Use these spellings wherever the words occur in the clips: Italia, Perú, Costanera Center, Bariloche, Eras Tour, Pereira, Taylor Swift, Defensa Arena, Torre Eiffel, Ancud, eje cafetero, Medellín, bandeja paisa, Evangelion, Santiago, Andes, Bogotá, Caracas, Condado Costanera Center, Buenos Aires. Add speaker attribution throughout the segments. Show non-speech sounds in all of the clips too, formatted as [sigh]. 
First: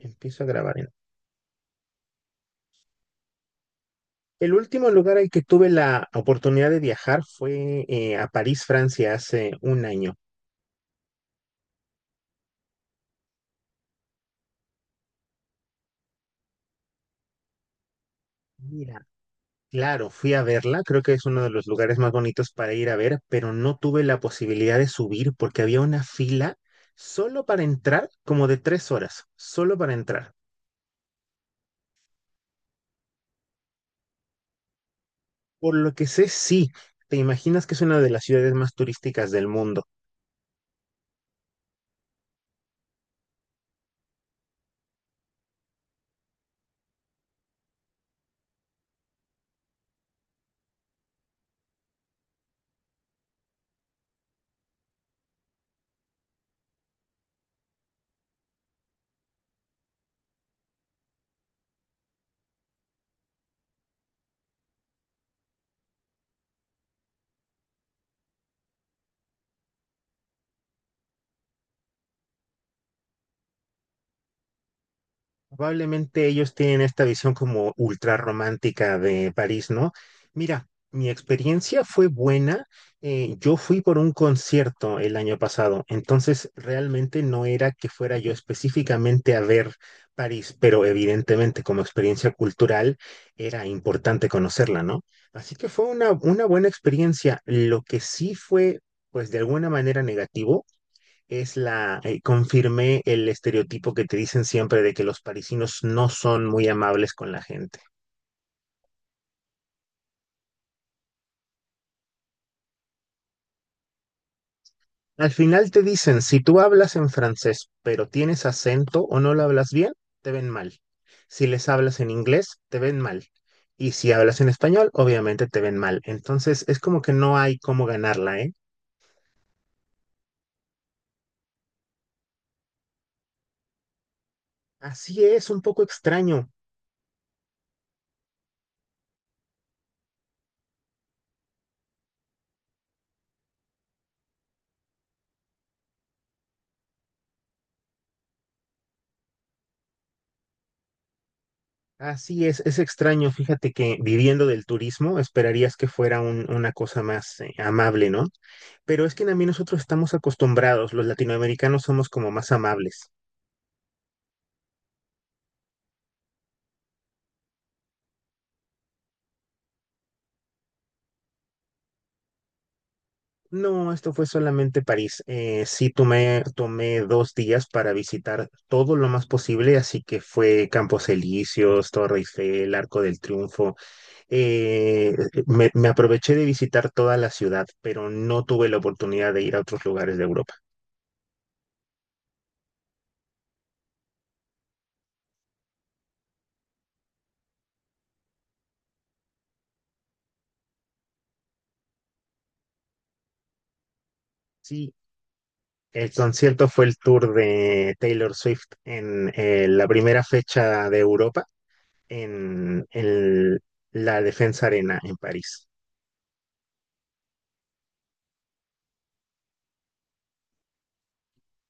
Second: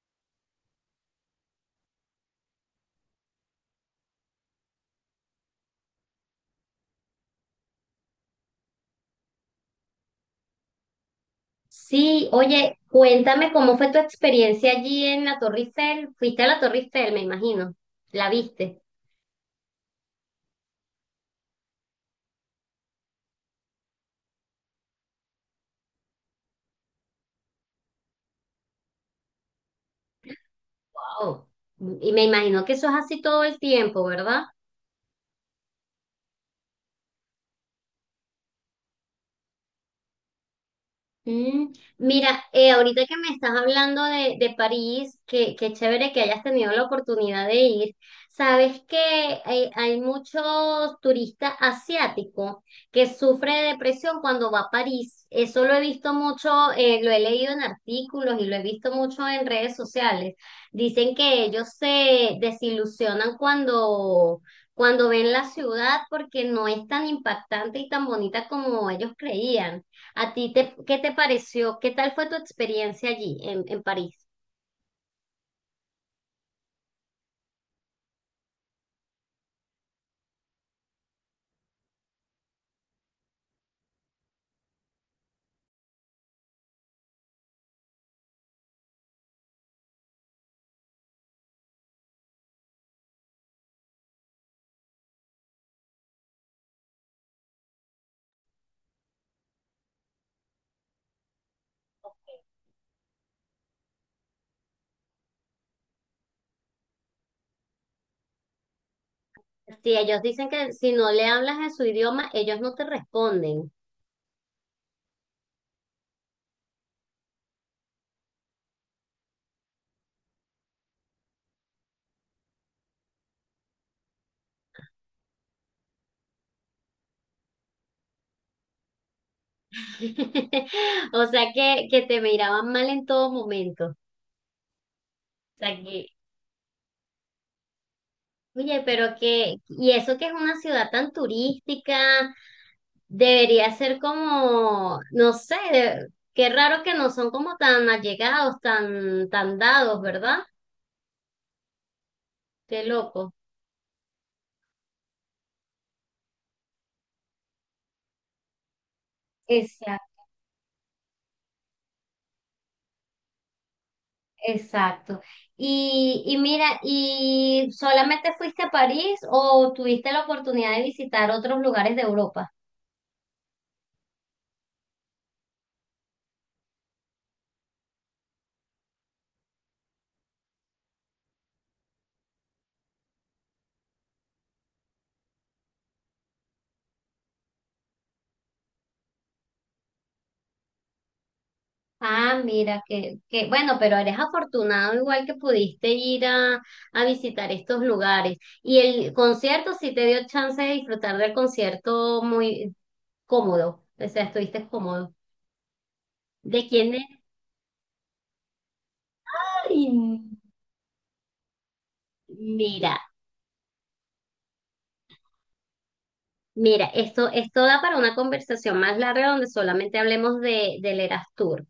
Speaker 1: Empiezo a grabar. El último lugar al que tuve la oportunidad de viajar fue a París, Francia, hace un año.
Speaker 2: Sí, oye, cuéntame cómo fue tu experiencia allí en la Torre Eiffel. Fuiste a la Torre Eiffel, me imagino. La viste.
Speaker 1: Mira. Claro, fui a verla, creo que es uno de los lugares más bonitos para ir a ver, pero no tuve la posibilidad de subir porque había una fila solo para entrar, como de tres horas, solo para entrar.
Speaker 2: Wow. Y me imagino que eso es así todo el tiempo, ¿verdad?
Speaker 1: Por lo que sé, sí, te imaginas que es una de las ciudades más turísticas del mundo.
Speaker 2: Mm, Mira, ahorita que me estás hablando de París, qué chévere que hayas tenido la oportunidad de ir. Sabes que hay muchos turistas asiáticos que sufren de depresión cuando va a París. Eso lo he visto mucho, lo he leído en artículos y lo he visto mucho en redes sociales. Dicen que ellos se desilusionan cuando ven la ciudad porque no es tan impactante y tan bonita como ellos creían. ¿A ti qué te pareció? ¿Qué tal fue tu experiencia allí en París?
Speaker 1: Probablemente ellos tienen esta visión como ultra romántica de París, ¿no? Mira, mi experiencia fue buena. Yo fui por un concierto el año pasado, entonces realmente no era que fuera yo específicamente a ver París, pero evidentemente como experiencia cultural era importante conocerla, ¿no? Así que fue una buena experiencia. Lo que sí fue, pues de alguna manera negativo es confirmé el estereotipo que te dicen siempre de que los parisinos no son muy amables con la gente.
Speaker 2: Si ellos dicen que si no le hablas en su idioma, ellos no te responden.
Speaker 1: Al final te dicen, si tú hablas en francés, pero tienes acento o no lo hablas bien, te ven mal. Si les hablas en inglés, te ven mal. Y si hablas en español, obviamente te ven mal. Entonces es como que no hay cómo ganarla, ¿eh?
Speaker 2: [laughs] O sea que te miraban mal en todo momento. O
Speaker 1: Así es, un
Speaker 2: sea
Speaker 1: poco
Speaker 2: que,
Speaker 1: extraño.
Speaker 2: oye, pero y eso que es una ciudad tan turística, debería ser como, no sé, qué raro que no son como tan allegados, tan, tan dados, ¿verdad?
Speaker 1: Así es
Speaker 2: Qué
Speaker 1: extraño.
Speaker 2: loco.
Speaker 1: Fíjate que viviendo del turismo, esperarías que fuera una cosa más amable, ¿no? Pero es que también nosotros estamos
Speaker 2: Exacto.
Speaker 1: acostumbrados, los latinoamericanos somos como más amables.
Speaker 2: Exacto. Y mira, ¿y solamente fuiste a París o tuviste la oportunidad de visitar otros lugares de Europa?
Speaker 1: No, esto fue solamente París. Sí tomé dos días para visitar todo lo más posible, así que fue Campos Elíseos, Torre Eiffel, Arco del Triunfo. Eh, me aproveché de visitar toda la ciudad, pero no tuve la oportunidad de ir a otros lugares de Europa.
Speaker 2: Ah, mira, que bueno, pero eres afortunado igual que pudiste ir a visitar estos lugares. Y el concierto sí te dio chance de disfrutar del concierto muy cómodo, o sea, estuviste
Speaker 1: Sí,
Speaker 2: cómodo.
Speaker 1: el concierto
Speaker 2: ¿De
Speaker 1: fue
Speaker 2: quién
Speaker 1: el
Speaker 2: es?
Speaker 1: tour de Taylor Swift en
Speaker 2: Ay,
Speaker 1: la primera fecha de Europa en
Speaker 2: Mira,
Speaker 1: la Defensa Arena en París.
Speaker 2: mira, esto da para una conversación más larga donde solamente hablemos del Eras Tour.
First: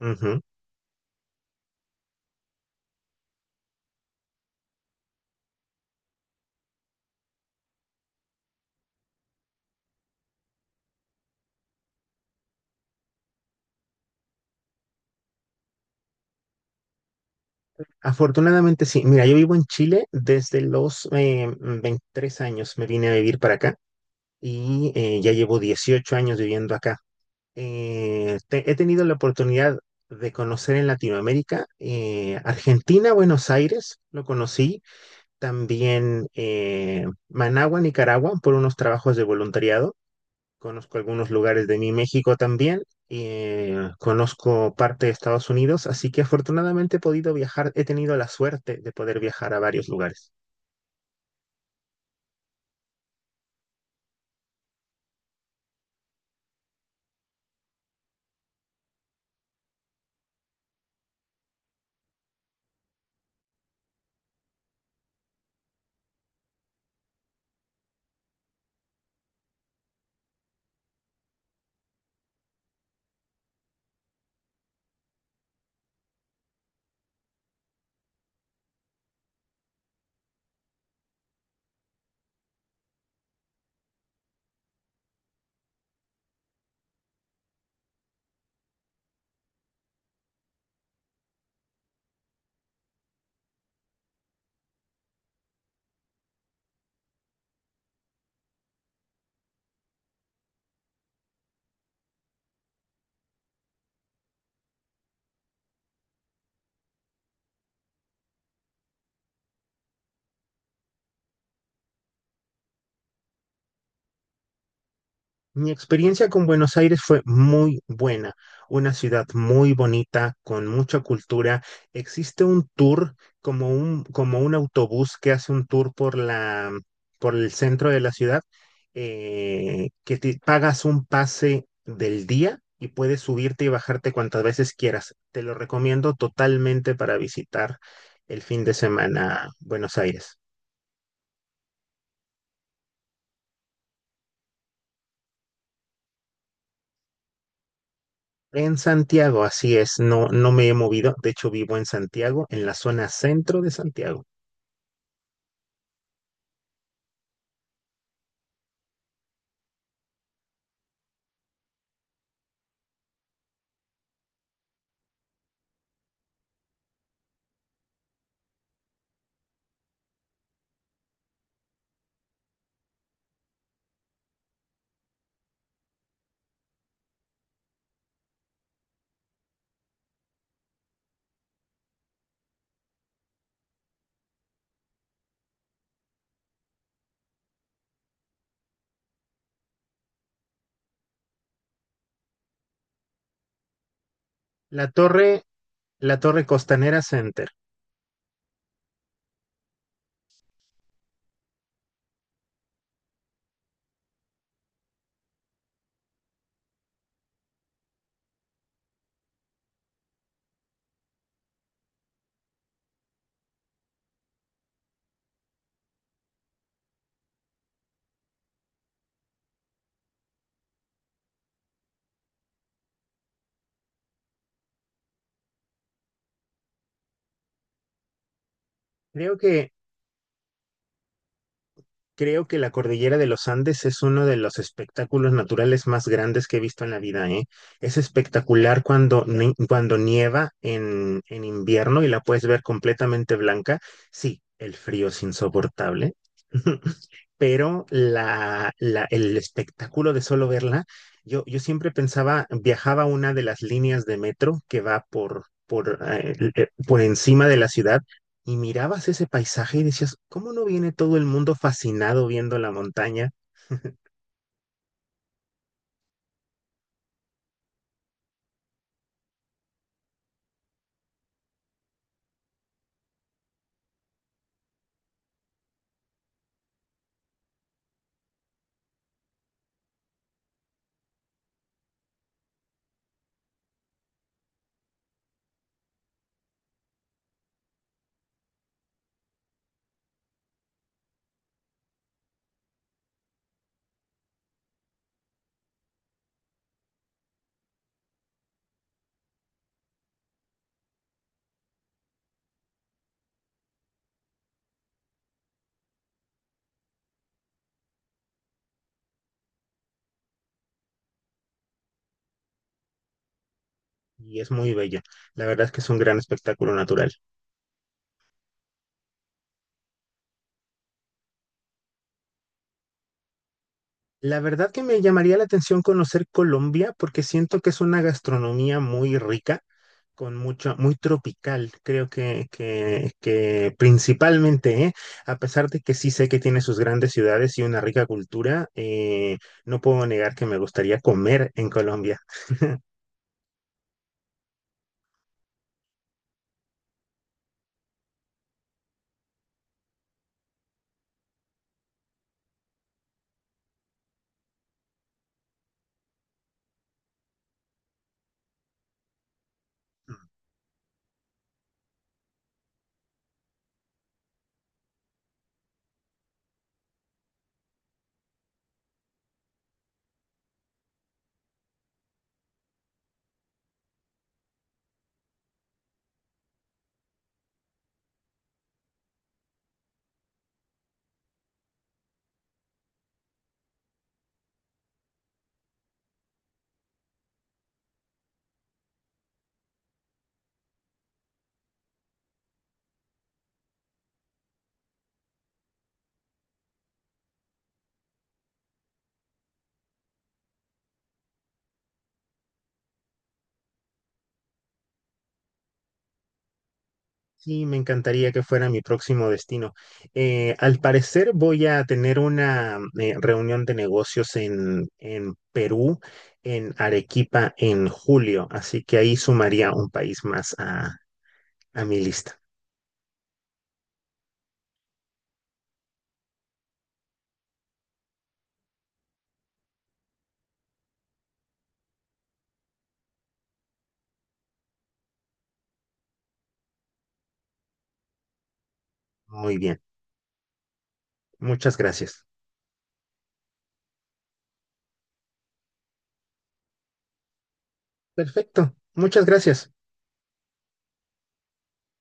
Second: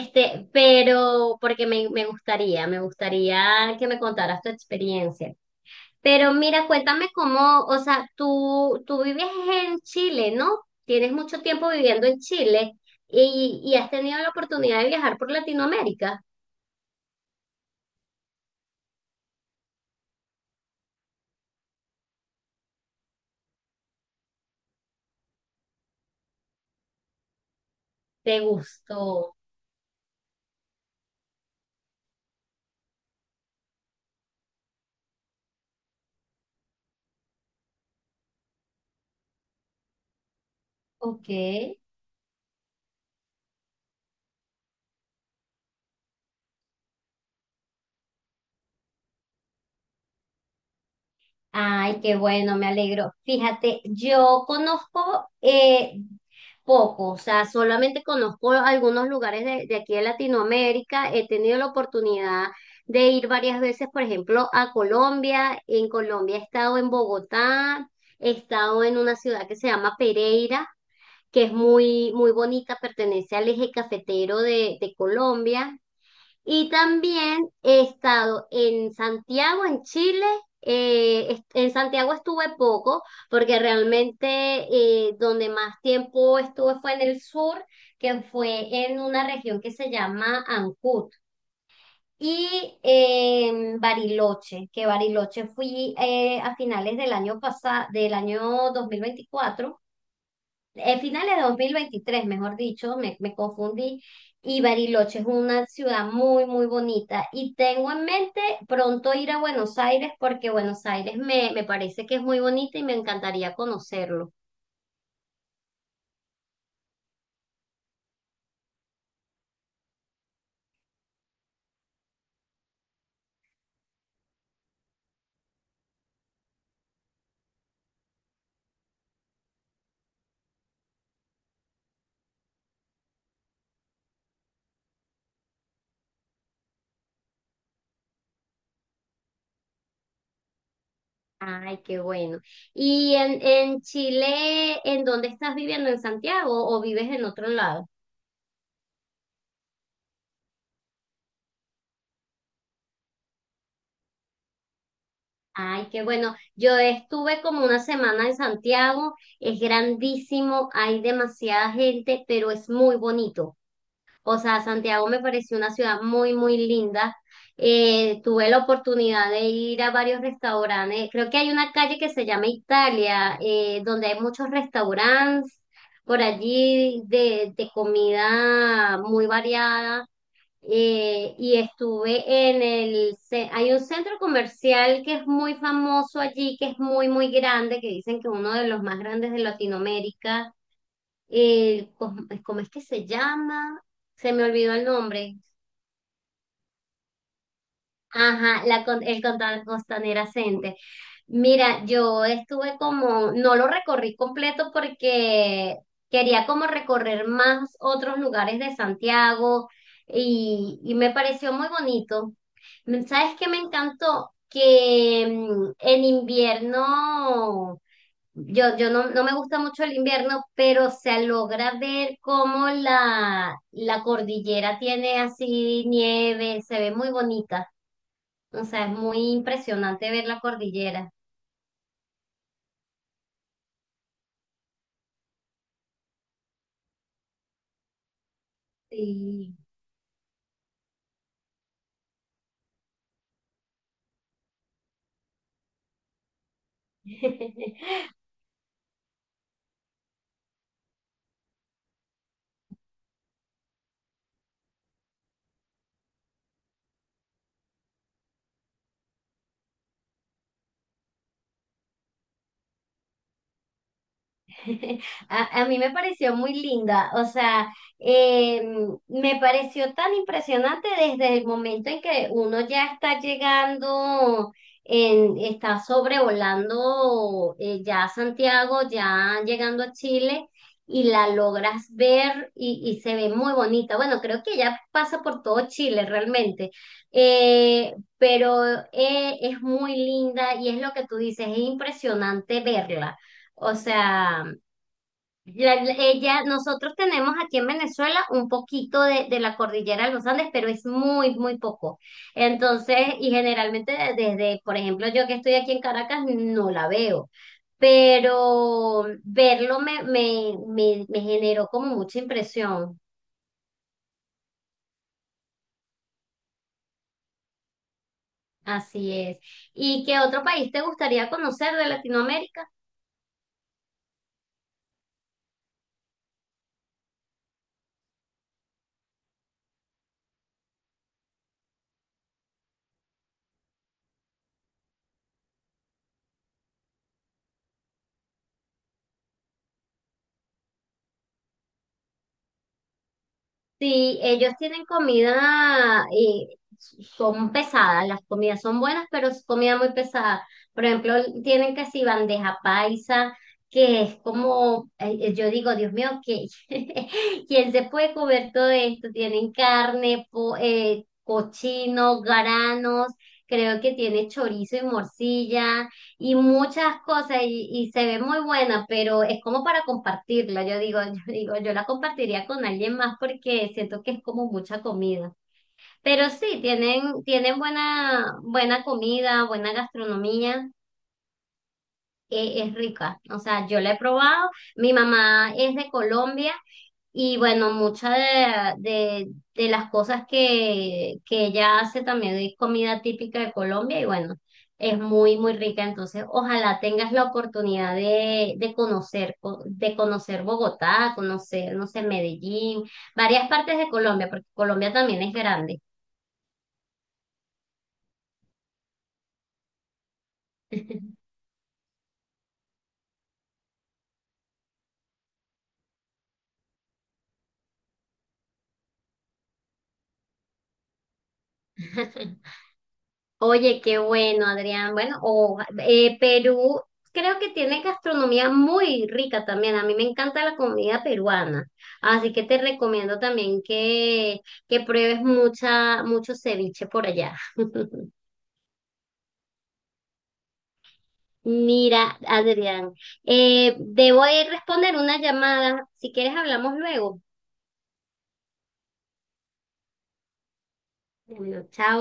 Speaker 1: Ujú.
Speaker 2: pero porque me gustaría que me contaras tu experiencia. Pero mira, cuéntame cómo, o sea, tú vives en Chile, ¿no? Tienes mucho tiempo viviendo en Chile y has tenido la oportunidad de viajar por Latinoamérica.
Speaker 1: Afortunadamente sí. Mira, yo vivo en Chile desde los 23 años. Me vine a vivir para acá y ya llevo 18 años viviendo acá.
Speaker 2: ¿Te
Speaker 1: He tenido la
Speaker 2: gustó?
Speaker 1: oportunidad de conocer en Latinoamérica, Argentina, Buenos Aires, lo conocí, también Managua, Nicaragua, por unos trabajos de voluntariado. Conozco
Speaker 2: Ok.
Speaker 1: algunos lugares de mi México también, conozco parte de Estados Unidos, así que afortunadamente he podido viajar, he tenido la suerte de poder viajar a varios lugares.
Speaker 2: Ay, qué bueno, me alegro. Fíjate, yo conozco poco, o sea, solamente conozco algunos lugares de aquí de Latinoamérica. He tenido la oportunidad de ir varias veces, por ejemplo, a Colombia. En Colombia he estado en Bogotá, he estado en una ciudad que se llama Pereira, que es muy, muy bonita, pertenece al eje cafetero de Colombia. Y también he estado en Santiago, en Chile. En Santiago estuve poco porque realmente donde más tiempo estuve fue en el sur, que fue en una región que se llama Ancud. Y en Bariloche, que Bariloche fui a finales del año pasado, del año 2024, finales de 2023, mejor dicho, me confundí, y Bariloche es una ciudad muy, muy bonita. Y tengo en mente pronto ir a Buenos Aires porque Buenos Aires me parece que es muy bonita y me encantaría conocerlo.
Speaker 1: Mi experiencia con Buenos Aires fue muy buena, una ciudad muy bonita, con mucha cultura. Existe un tour, como un autobús que hace un tour por por el centro de la ciudad, que te pagas un pase del día y puedes subirte y bajarte cuantas veces quieras. Te lo recomiendo totalmente para visitar el fin de semana Buenos Aires.
Speaker 2: Ay, qué bueno. ¿Y en Chile, en dónde estás viviendo? ¿En Santiago o vives en otro lado?
Speaker 1: En Santiago, así es, no, no me he movido, de hecho vivo en Santiago, en la zona centro de Santiago.
Speaker 2: Ay, qué bueno. Yo estuve como una semana en Santiago, es grandísimo, hay demasiada gente, pero es muy bonito. O sea, Santiago me pareció una ciudad muy, muy linda. Tuve la oportunidad de ir a varios restaurantes. Creo que hay una calle que se llama Italia, donde hay muchos restaurantes por allí de comida muy variada. Y estuve hay un centro comercial que es muy famoso allí, que es muy, muy grande, que dicen que uno de los más grandes de Latinoamérica. El, ¿cómo pues, cómo es que se llama? Se me olvidó el
Speaker 1: La
Speaker 2: nombre.
Speaker 1: torre, la torre Costanera Center.
Speaker 2: Ajá, el Condado Costanera Center. Mira, yo estuve como, no lo recorrí completo porque quería como recorrer más otros lugares de Santiago y me pareció muy bonito. ¿Sabes qué me encantó? Que en invierno, yo no, no me gusta mucho el invierno, pero se logra ver cómo la cordillera tiene así nieve, se ve muy bonita. O sea, es muy
Speaker 1: Creo que,
Speaker 2: impresionante ver la cordillera.
Speaker 1: creo que la cordillera de los Andes es uno de los espectáculos naturales más grandes que he visto en la vida, ¿eh? Es espectacular cuando, ni-
Speaker 2: Sí.
Speaker 1: cuando nieva en invierno y la puedes ver completamente blanca. Sí, el frío es insoportable. [laughs] Pero
Speaker 2: [laughs]
Speaker 1: el espectáculo de solo verla, yo siempre pensaba, viajaba a una de las líneas de metro que va por encima de la ciudad y mirabas ese paisaje y decías, ¿cómo no viene todo el mundo fascinado viendo la montaña?
Speaker 2: [laughs] A mí me pareció muy linda, o sea, eh, me pareció tan impresionante desde el momento en que uno ya está llegando, está sobrevolando ya Santiago, ya llegando a Chile y la logras ver y se ve muy bonita. Bueno, creo que ya pasa por todo Chile realmente, pero es muy linda y es lo que tú dices, es impresionante verla. O sea, ella, nosotros tenemos aquí en Venezuela un poquito de la cordillera de los Andes, pero es muy, muy poco. Entonces, y generalmente desde, por ejemplo, yo que estoy aquí en Caracas, no la veo, pero verlo me generó como mucha impresión.
Speaker 1: Y es muy bello. La verdad es que es un gran espectáculo natural.
Speaker 2: Así es. ¿Y qué otro país te gustaría conocer de Latinoamérica?
Speaker 1: La verdad que me llamaría la atención conocer Colombia porque siento que es una gastronomía muy rica, con mucho, muy tropical, creo que principalmente, ¿eh? A pesar de que sí sé que tiene sus grandes ciudades y una rica cultura, no puedo negar que me gustaría comer en Colombia.
Speaker 2: Sí, ellos tienen comida y son pesadas, las comidas son buenas, pero es comida muy pesada. Por ejemplo, tienen casi bandeja paisa, que es como, yo digo, Dios mío, que [laughs] ¿quién se puede comer todo esto? Tienen carne, cochino, garanos, creo que tiene chorizo y morcilla, y muchas cosas y se ve muy buena, pero es como para compartirla. Yo digo, [laughs] yo digo, yo la compartiría con alguien más porque siento que es como mucha comida. Pero sí, tienen buena, buena comida, buena gastronomía, es rica. O sea, yo la he probado. Mi mamá es de Colombia y bueno, muchas de las cosas que ella hace también es comida típica de Colombia y bueno, es muy, muy rica. Entonces, ojalá tengas la oportunidad de conocer Bogotá, conocer, no sé, Medellín, varias partes de Colombia, porque Colombia también es grande.
Speaker 1: Sí, me encantaría que fuera mi próximo destino. Al parecer voy a tener una reunión de negocios en Perú, en Arequipa, en julio, así que ahí sumaría un país más a mi lista.
Speaker 2: [laughs] Oye, qué bueno, Adrián. Bueno, o Perú creo que tiene gastronomía muy rica también. A mí me encanta la comida peruana. Así que te recomiendo también que pruebes mucho ceviche por allá. [laughs]
Speaker 1: Muy bien, muchas
Speaker 2: Mira,
Speaker 1: gracias.
Speaker 2: Adrián, debo ir a responder una llamada. Si quieres, hablamos luego.
Speaker 1: Perfecto, muchas gracias.
Speaker 2: Bueno, chao.